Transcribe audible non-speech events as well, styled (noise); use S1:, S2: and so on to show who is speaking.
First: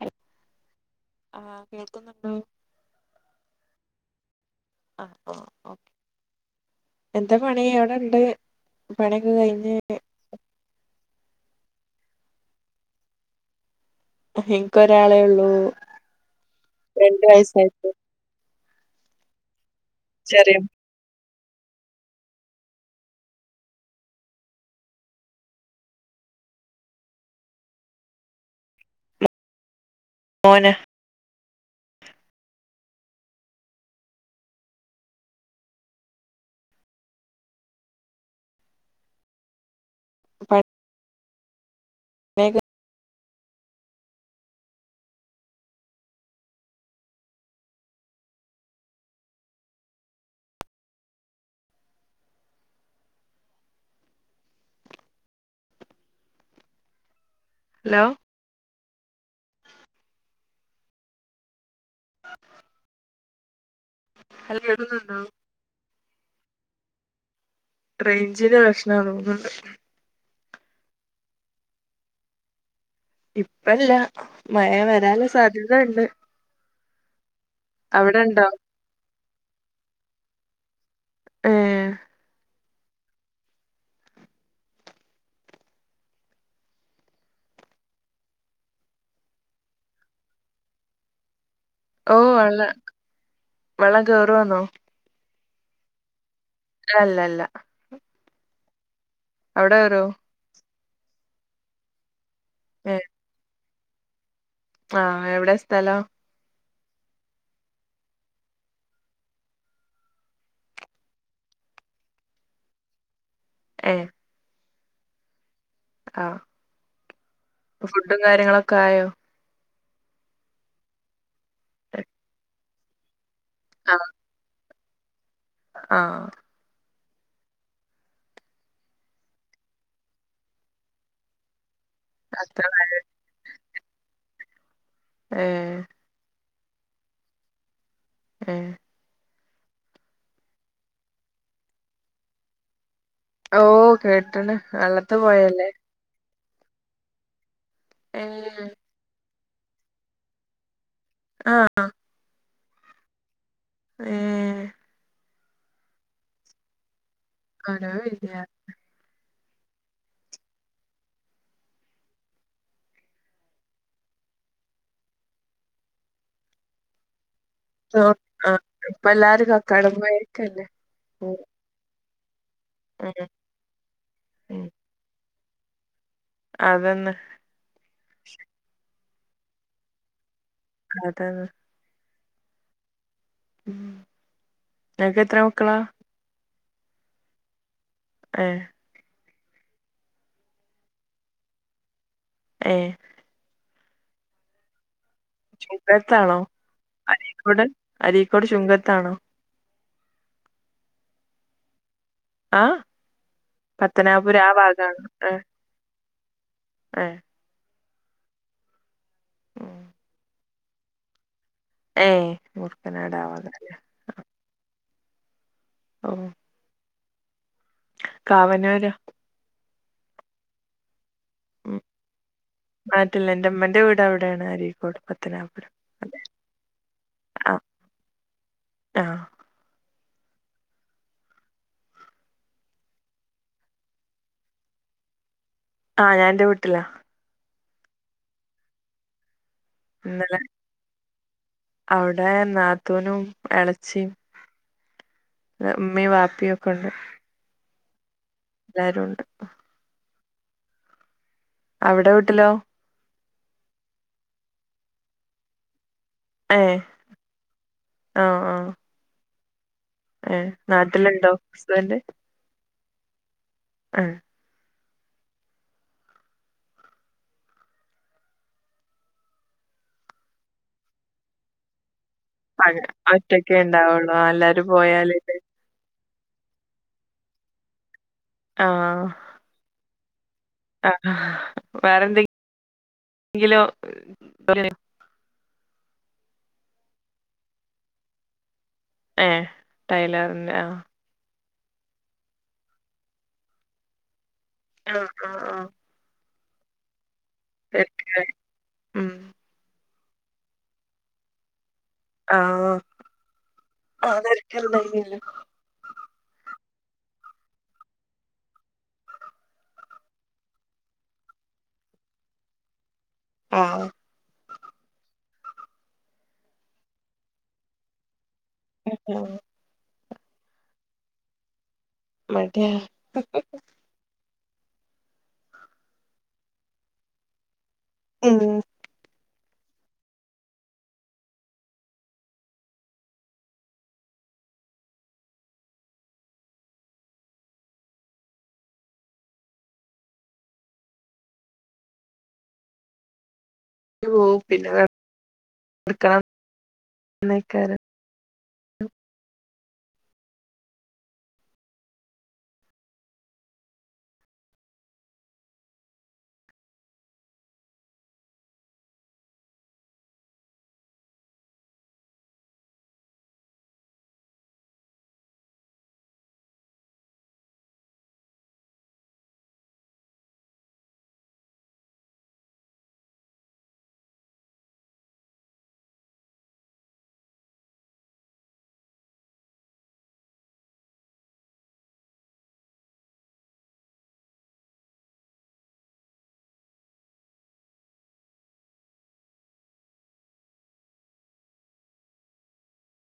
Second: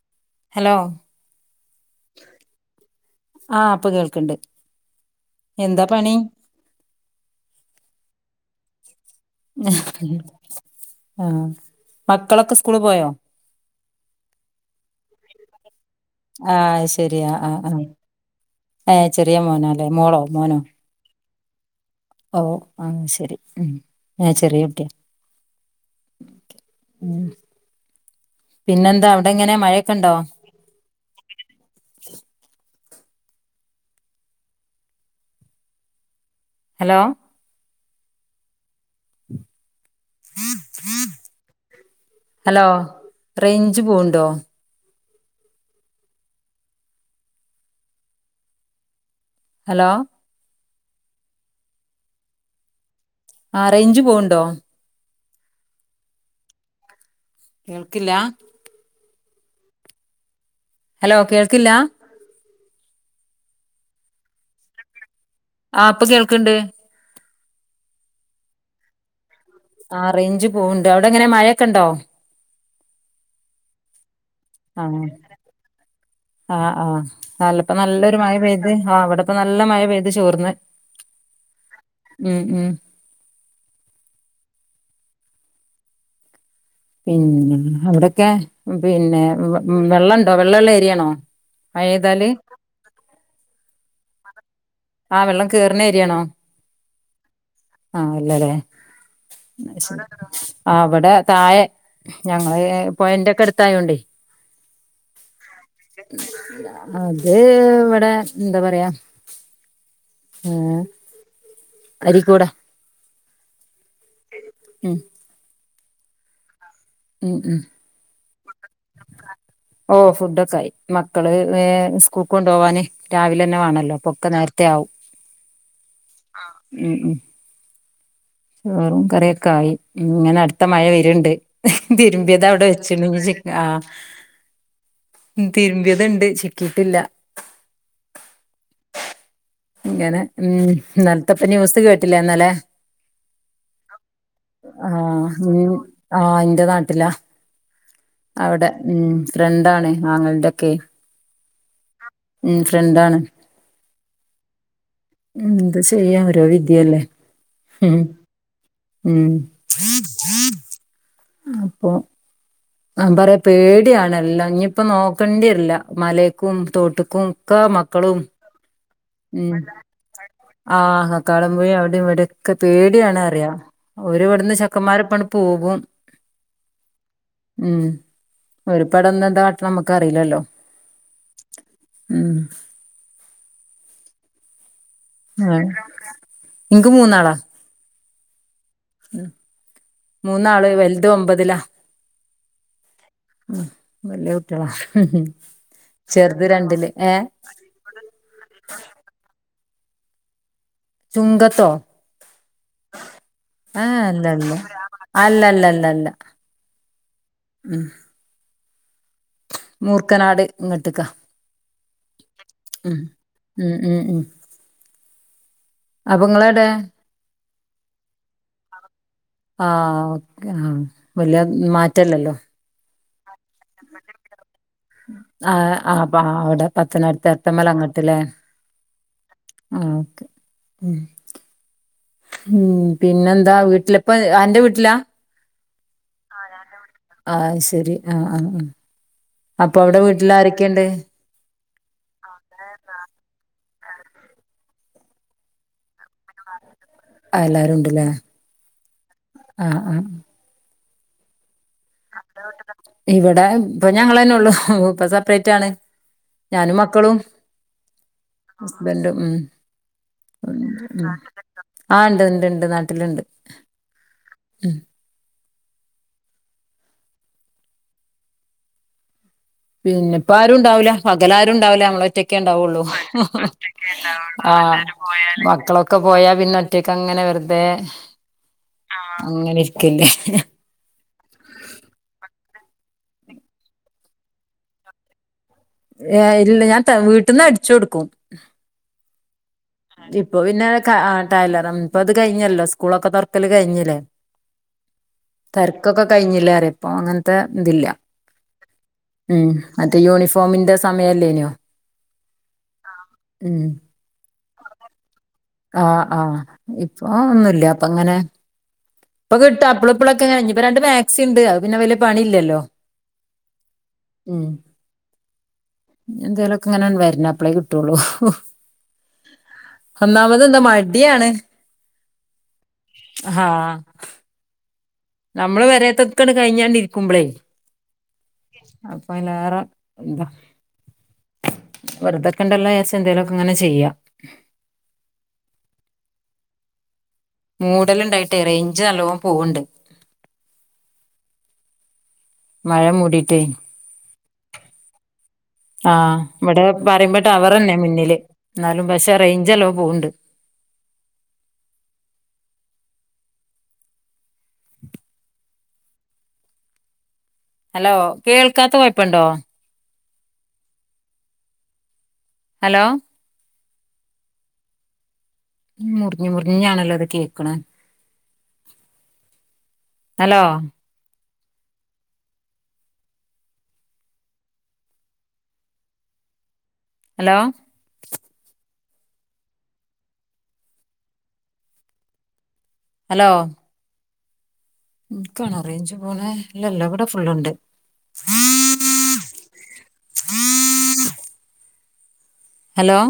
S1: ഹൽ
S2: ഹലോ
S1: ആഹ് കേൾക്കുന്നുണ്ടോ
S2: ആ അപ്പൊ കേൾക്ക ക്കണ്ട്
S1: (unintelligible) പണിയൊക്കെ കഴിഞ്ഞ്
S2: ആ മക്കളൊക്കെ സ്കൂള് പോയോ
S1: എനക്ക് ഒരാളെ ഉള്ളൂ
S2: ആഹ്
S1: രണ്ട്
S2: ശെരിയാ ആഹ് ആ
S1: വയസ്സായിട്ടുള്ളൂ
S2: ഹ് ചെറിയ മോനാ അല്ലെ മോളോ
S1: ചെറിയ
S2: മോനോ ഓ ആ ശരി ഞാൻ ചെറിയ കുട്ടിയ ഉ പിന്നെന്താ അവിടെ എങ്ങനെ മഴയൊക്കെ ഉണ്ടോ
S1: മോനാ
S2: ഹലോ
S1: പണിയൊക്കെ
S2: ഹലോ റേഞ്ച് പോവുണ്ടോ ഹലോ ആ റേഞ്ച് പോവുണ്ടോ
S1: ഹലോ
S2: കേൾക്കില്ല ഹലോ കേൾക്കില്ല
S1: അല്ല എടുന്നുണ്ടോ
S2: ആ് ഇപ്പൊ കേൾക്കണ്ട്
S1: റേഞ്ച്നു പ്രശ്നണേ
S2: പോവണ്ട് അവിടെ എങ്ങനെ മഴയൊക്കെണ്ടോ
S1: ഇപ്പല്ല മയ വരാന് സാധ്യത ഉണ്ട്
S2: ആ ആ അല്ലപ്പോ നല്ലൊരു
S1: അവിടെ
S2: മഴ
S1: ഉണ്ടോ
S2: പെയ്ത് ആ അവിടെക്ക നല്ല മഴ പെയ്ത് ചോർന്ന്
S1: ഏഹ്
S2: ഉം ഉം പിന്നെ അവിടൊക്കെ പിന്നെ വെള്ളം ഉണ്ടോ വെള്ളോള്ള ഏരിയാണോ
S1: ഓ
S2: മഴെയ്താല്
S1: വള്ള വെള്ളം കയറുവാന്നോ
S2: ആ വെള്ളം കേറുന്ന ഏരിയാണോ
S1: അല്ല അല്ല
S2: ആ അല്ലല്ലേ
S1: അവിടെ കേറുവോ
S2: അവിടെ താഴെ ഞങ്ങള് പൊയെന്റൊക്കെ അടുത്തായോണ്ടെ
S1: ആ എവിടെ സ്ഥലം
S2: അത് ഇവിടെ എന്താ പറയാ ഉം അരി കൂട
S1: ഏഹ്
S2: ഉം
S1: ങാ..
S2: ഉം ഉം
S1: ഫുഡും കാര്യങ്ങളൊക്കെ ആയോ..?
S2: ഓ... ഫുഡൊക്കായി. മക്കള്... സ്കൂളി കൊണ്ടോവാന് രാവിലന്നെ വേണല്ലോ...
S1: ആഹ്
S2: അപ്പൊക്കെ നേരത്തെ ത്തെയാവും.
S1: ആഹ്
S2: ഉം.. ഉം.. ചോറും, കറിയൊക്കെ ആയി. മ്മ്.. ഇങ്ങനെ അടുത്ത മഴ വരുണ്ട്. ങ്ക്ഹ്.. തുരുമ്പിയത്
S1: അത്ര
S2: അവിടെ വെച്ചിന് ന് ചിക്കാ...
S1: ഏഹ്
S2: തിരുമ്പിയതുണ്ട്.. ചിക്കീട്ടില്ല
S1: മ്മ്...
S2: ഇങ്ങനെ.. ഉം... ഇന്നൽത്തപ്പ ന്യൂസ് കേട്ടില്ലേന്നലെ...?
S1: ഓ കേട്ട്ണ്
S2: ങാ...
S1: വെള്ളത്ത്
S2: മ്മ്...
S1: പോയല്ലേ
S2: ങാ... എന്റെ നാട്ടിലാ.
S1: ഏ
S2: അവിടെ.. ഉം... ഫ്രണ്ടാണ് ആങ്ങളെടൊക്കെ..
S1: ങാ...
S2: ഉം.. ഫ്രണ്ടാണ്.
S1: മ്മ്മ്മ്.....
S2: ഉം... എന്താ ചെയ്യാ ഓരോ വിധിയല്ലേ..
S1: ആണോ..
S2: ഉം
S1: ഇല്ലയാ...?
S2: ഉം.. അപ്പൊ അവൻ പറയാ.. പേടിയാണെല്ലാം... ഇനിയിപ്പ നോക്കണ്ടി വരില്ല.. മലേക്കും, തോട്ട്ക്കും.. ക്ക.. മക്കളും
S1: ആഹ് ഇപ്പ എല്ലാരും
S2: ഉം..
S1: കക്കാടം പോയേക്കല്ലേ
S2: ആഹ..
S1: ഉം
S2: കടം പോയി അവിടെയു ഇവടെയു ഒക്കെ
S1: ഉം
S2: പേടിയാണ്പറയ.. ഓരിവിടുന്ന്
S1: ഉം
S2: ചെക്കന്മാരൊപ്പങ്ങട് പോകും..
S1: അതന്നെ..
S2: ഇപ്പൊ അവിടെനിന്നെന്താകാട്ടണ നമുക്കറിയില്ലല്ലോ.
S1: അത്...
S2: ഉം...
S1: ഉം.. നിനക്ക് എത്ര മക്കളാ...?
S2: നിക്ക് മൂന്നാളാ.
S1: ങാ..
S2: ഉം. മൂന്നാള്.. വലുത് ഒമ്പതിലാ.
S1: ങേഹ്...
S2: മ്.. വല്യ കുട്ടികളാ.. ഉം.. ഹും.
S1: ചുങ്കത്താണോ
S2: ചെറുത് രണ്ടില്. ങേഹ്..
S1: അരീക്കോട് അരീക്കോട് ചുങ്കത്താണോ
S2: ചുങ്കത്തോ...?
S1: ആഹ്
S2: ങാ...
S1: പത്തനാപുരം ആ
S2: അല്ലല്ല.. അല്ലല്ലല്ലല്ല.
S1: ങാ...
S2: മ്മ്. മൂർക്കനാട്.. ഇങ്ങട്ട്ക്ക.
S1: ങേ... മൂർക്കനാട് അവടിക്ക..
S2: ഉം അപ്പ.. ങ്ങളെവിടെ...?
S1: കാവന്നൂരാ..
S2: ങാ... ഓക്കെ... ങാ.. വലിയ മാറ്റ ഇല്ലല്ലോ..
S1: മാറ്റില്ല, എന്റമ്മന്റെ വീട് അവിടെയാണ്. ആര്..
S2: ങാ... അപ്പ.. അവിടെ.. പത്തനാപുരത്ത്..
S1: ആഹ്
S2: എത്തമല അങ്ങട്ടല്ലേ.
S1: ആഹ്
S2: ങാ.. ഓക്കെ. ഉം.. ഉം... പിന്നെന്താ.. വീട്ടിലിപ്പ.. അന്റെ വീട്ടിലാ...?
S1: ങാ.. ഞാൻ എന്റെ വീട്ടിലാ.
S2: ങാ... ശരി.. ങാ.. ങാ.. ങാ.. അപ്പൊ അവിടെ വീട്ടിൽ
S1: ഇന്നലെ
S2: ആരൊക്കെയുണ്ട്?
S1: അവിടെ... നാത്തൂനും, എളേച്ചിം. ഉമ്മി, വാപ്പി ഒക്കെ ഉണ്ട്.
S2: ങാ.. എല്ലാരുംണ്ട്ല്ലേ....
S1: എല്ലാരും ഉണ്ട്
S2: ങാ... ങാ...
S1: അവിടെ വീട്ടിലോ
S2: ഇവിടെ.. ഇപ്പൊ ഞങ്ങളന്നെ ഉള്ളൂ.. ഇപ്പൊ സെപ്പറേറ്റ് ആണ്.
S1: ഏഹ്
S2: ഞാനും മക്കളും
S1: ആഹ് ആഹ്
S2: ഹസ്ബൻറും ഉം
S1: ഏഹ് നാട്ടിലുണ്ടോ ഹസ്ബൻഡ്
S2: ആ ഇണ്ട് ഇണ്ട് ഇണ്ട് നാട്ടിലിണ്ട്
S1: ആഹ്
S2: പിന്നെപ്പ ആരുും ഉണ്ടാവില്ല പകലാരുംണ്ടാവില്ല നമ്മളറ്റ കൊണ്ടാവള്ളൂ
S1: അങ്ങനെ ഒറ്റക്കേ ഉണ്ടാവുള്ളൂ ആഹ് എല്ലാരും
S2: അഹ്
S1: പോയാലല്ലേ
S2: മക്കളോ ഒക്കെ പോയാ പിന്ന ഒറ്റക്ക് അങ്ങനെ വെറുതെ അങ്ങനെരിക്കല്ലേ
S1: ആ വേറെന്തെങ്കിലോ പര
S2: ഏ ഇല്ല ഞാൻ വീട്ടന്ന് അടിച്ചു കൊടുക്കും
S1: ഏഹ്
S2: ഇപ്പൊ
S1: ടൈലറിന്റെ
S2: പിന്നെ
S1: ആഹ്
S2: ക ആ കല്ലറം ഇപ്പ അത് കഴിഞ്ഞല്ലോ സ്കൂളൊക്കെ തുറക്കല് കഴിഞ്ഞില്ലേ
S1: ആഹ് ആഹ് ആഹ്
S2: തെരെക്കൊക്കെ കഴിഞ്ഞില്ലേ പറ ഇപ്പ അങ്ങ ഇപ്പ തില്ല
S1: തിരക്കിലായി
S2: ഉം മറ്റേ യൂണിഫോമിന്റെ സമയല്ലേനോ
S1: ആ ആ നരക്കനല്ല (unintelligible)
S2: ആ ആഹ് ഇപ്പൊ ഒന്നുല്ല ഇപ്പ അങ്ങനെ ഇപ്പൊ കിട്ട അപ്പള ഇപ്പളൊക്കെ കഴിഞ് ഇപ്പൊ രണ്ട് മാക്സി ഇണ്ട് അത് പിന്നെ വലിയ പണി ഇല്ലല്ലോ
S1: ആഹ്
S2: ഉം ഇനി എന്തെലൊക്കെ ഇങ്ങനെ വരണം അപളെ കിട്ടോള്ളൂ
S1: അഹ് അഹ്
S2: ഒന്നാമത് എന്താ മടിയാണ്
S1: മടി
S2: നമ്മളെ പെരെതൊക്കെ കഴിഞ്ഞോണ്ടിരിക്കുമ്പളേ
S1: ഉം
S2: അയിലേറെ എന്ത വെറുതൊക്കെണ്ടല്ലോ ലേസം എന്തേലൊക്കെ ഇങ്ങനെ ചെയ്യാ മൂടലുണ്ടായിട്ട് റേഞ്ച് നല്ലോം പോവ്ണ്ട് മഴ മൂടിട്ടെ
S1: പോവും പിന്നെ
S2: ആഹ് ഇവിടെ പറയുമ്പോ ടവർ
S1: കെടക്കണം
S2: ഇണ്ട് മുന്നില് എന്നാലും പക്ഷെ റെയിഞ്ച് നല്ലോം പോവ്ണ്ട് ഹലോ കേൾക്കാത്ത കൊഴപ്പുണ്ടോ ഹലോ മുറിഞ്ഞഞ് മുറിഞ്ഞാണല്ലോ അത് കേക്കണെ ഹലോ ഹലോ ഹലോ എനിക്കാണോ റേഞ്ച് പോണേ ഇല്ല ഇല്ല ഇവിടെ ഫുള്ളുണ്ട് ഹലോ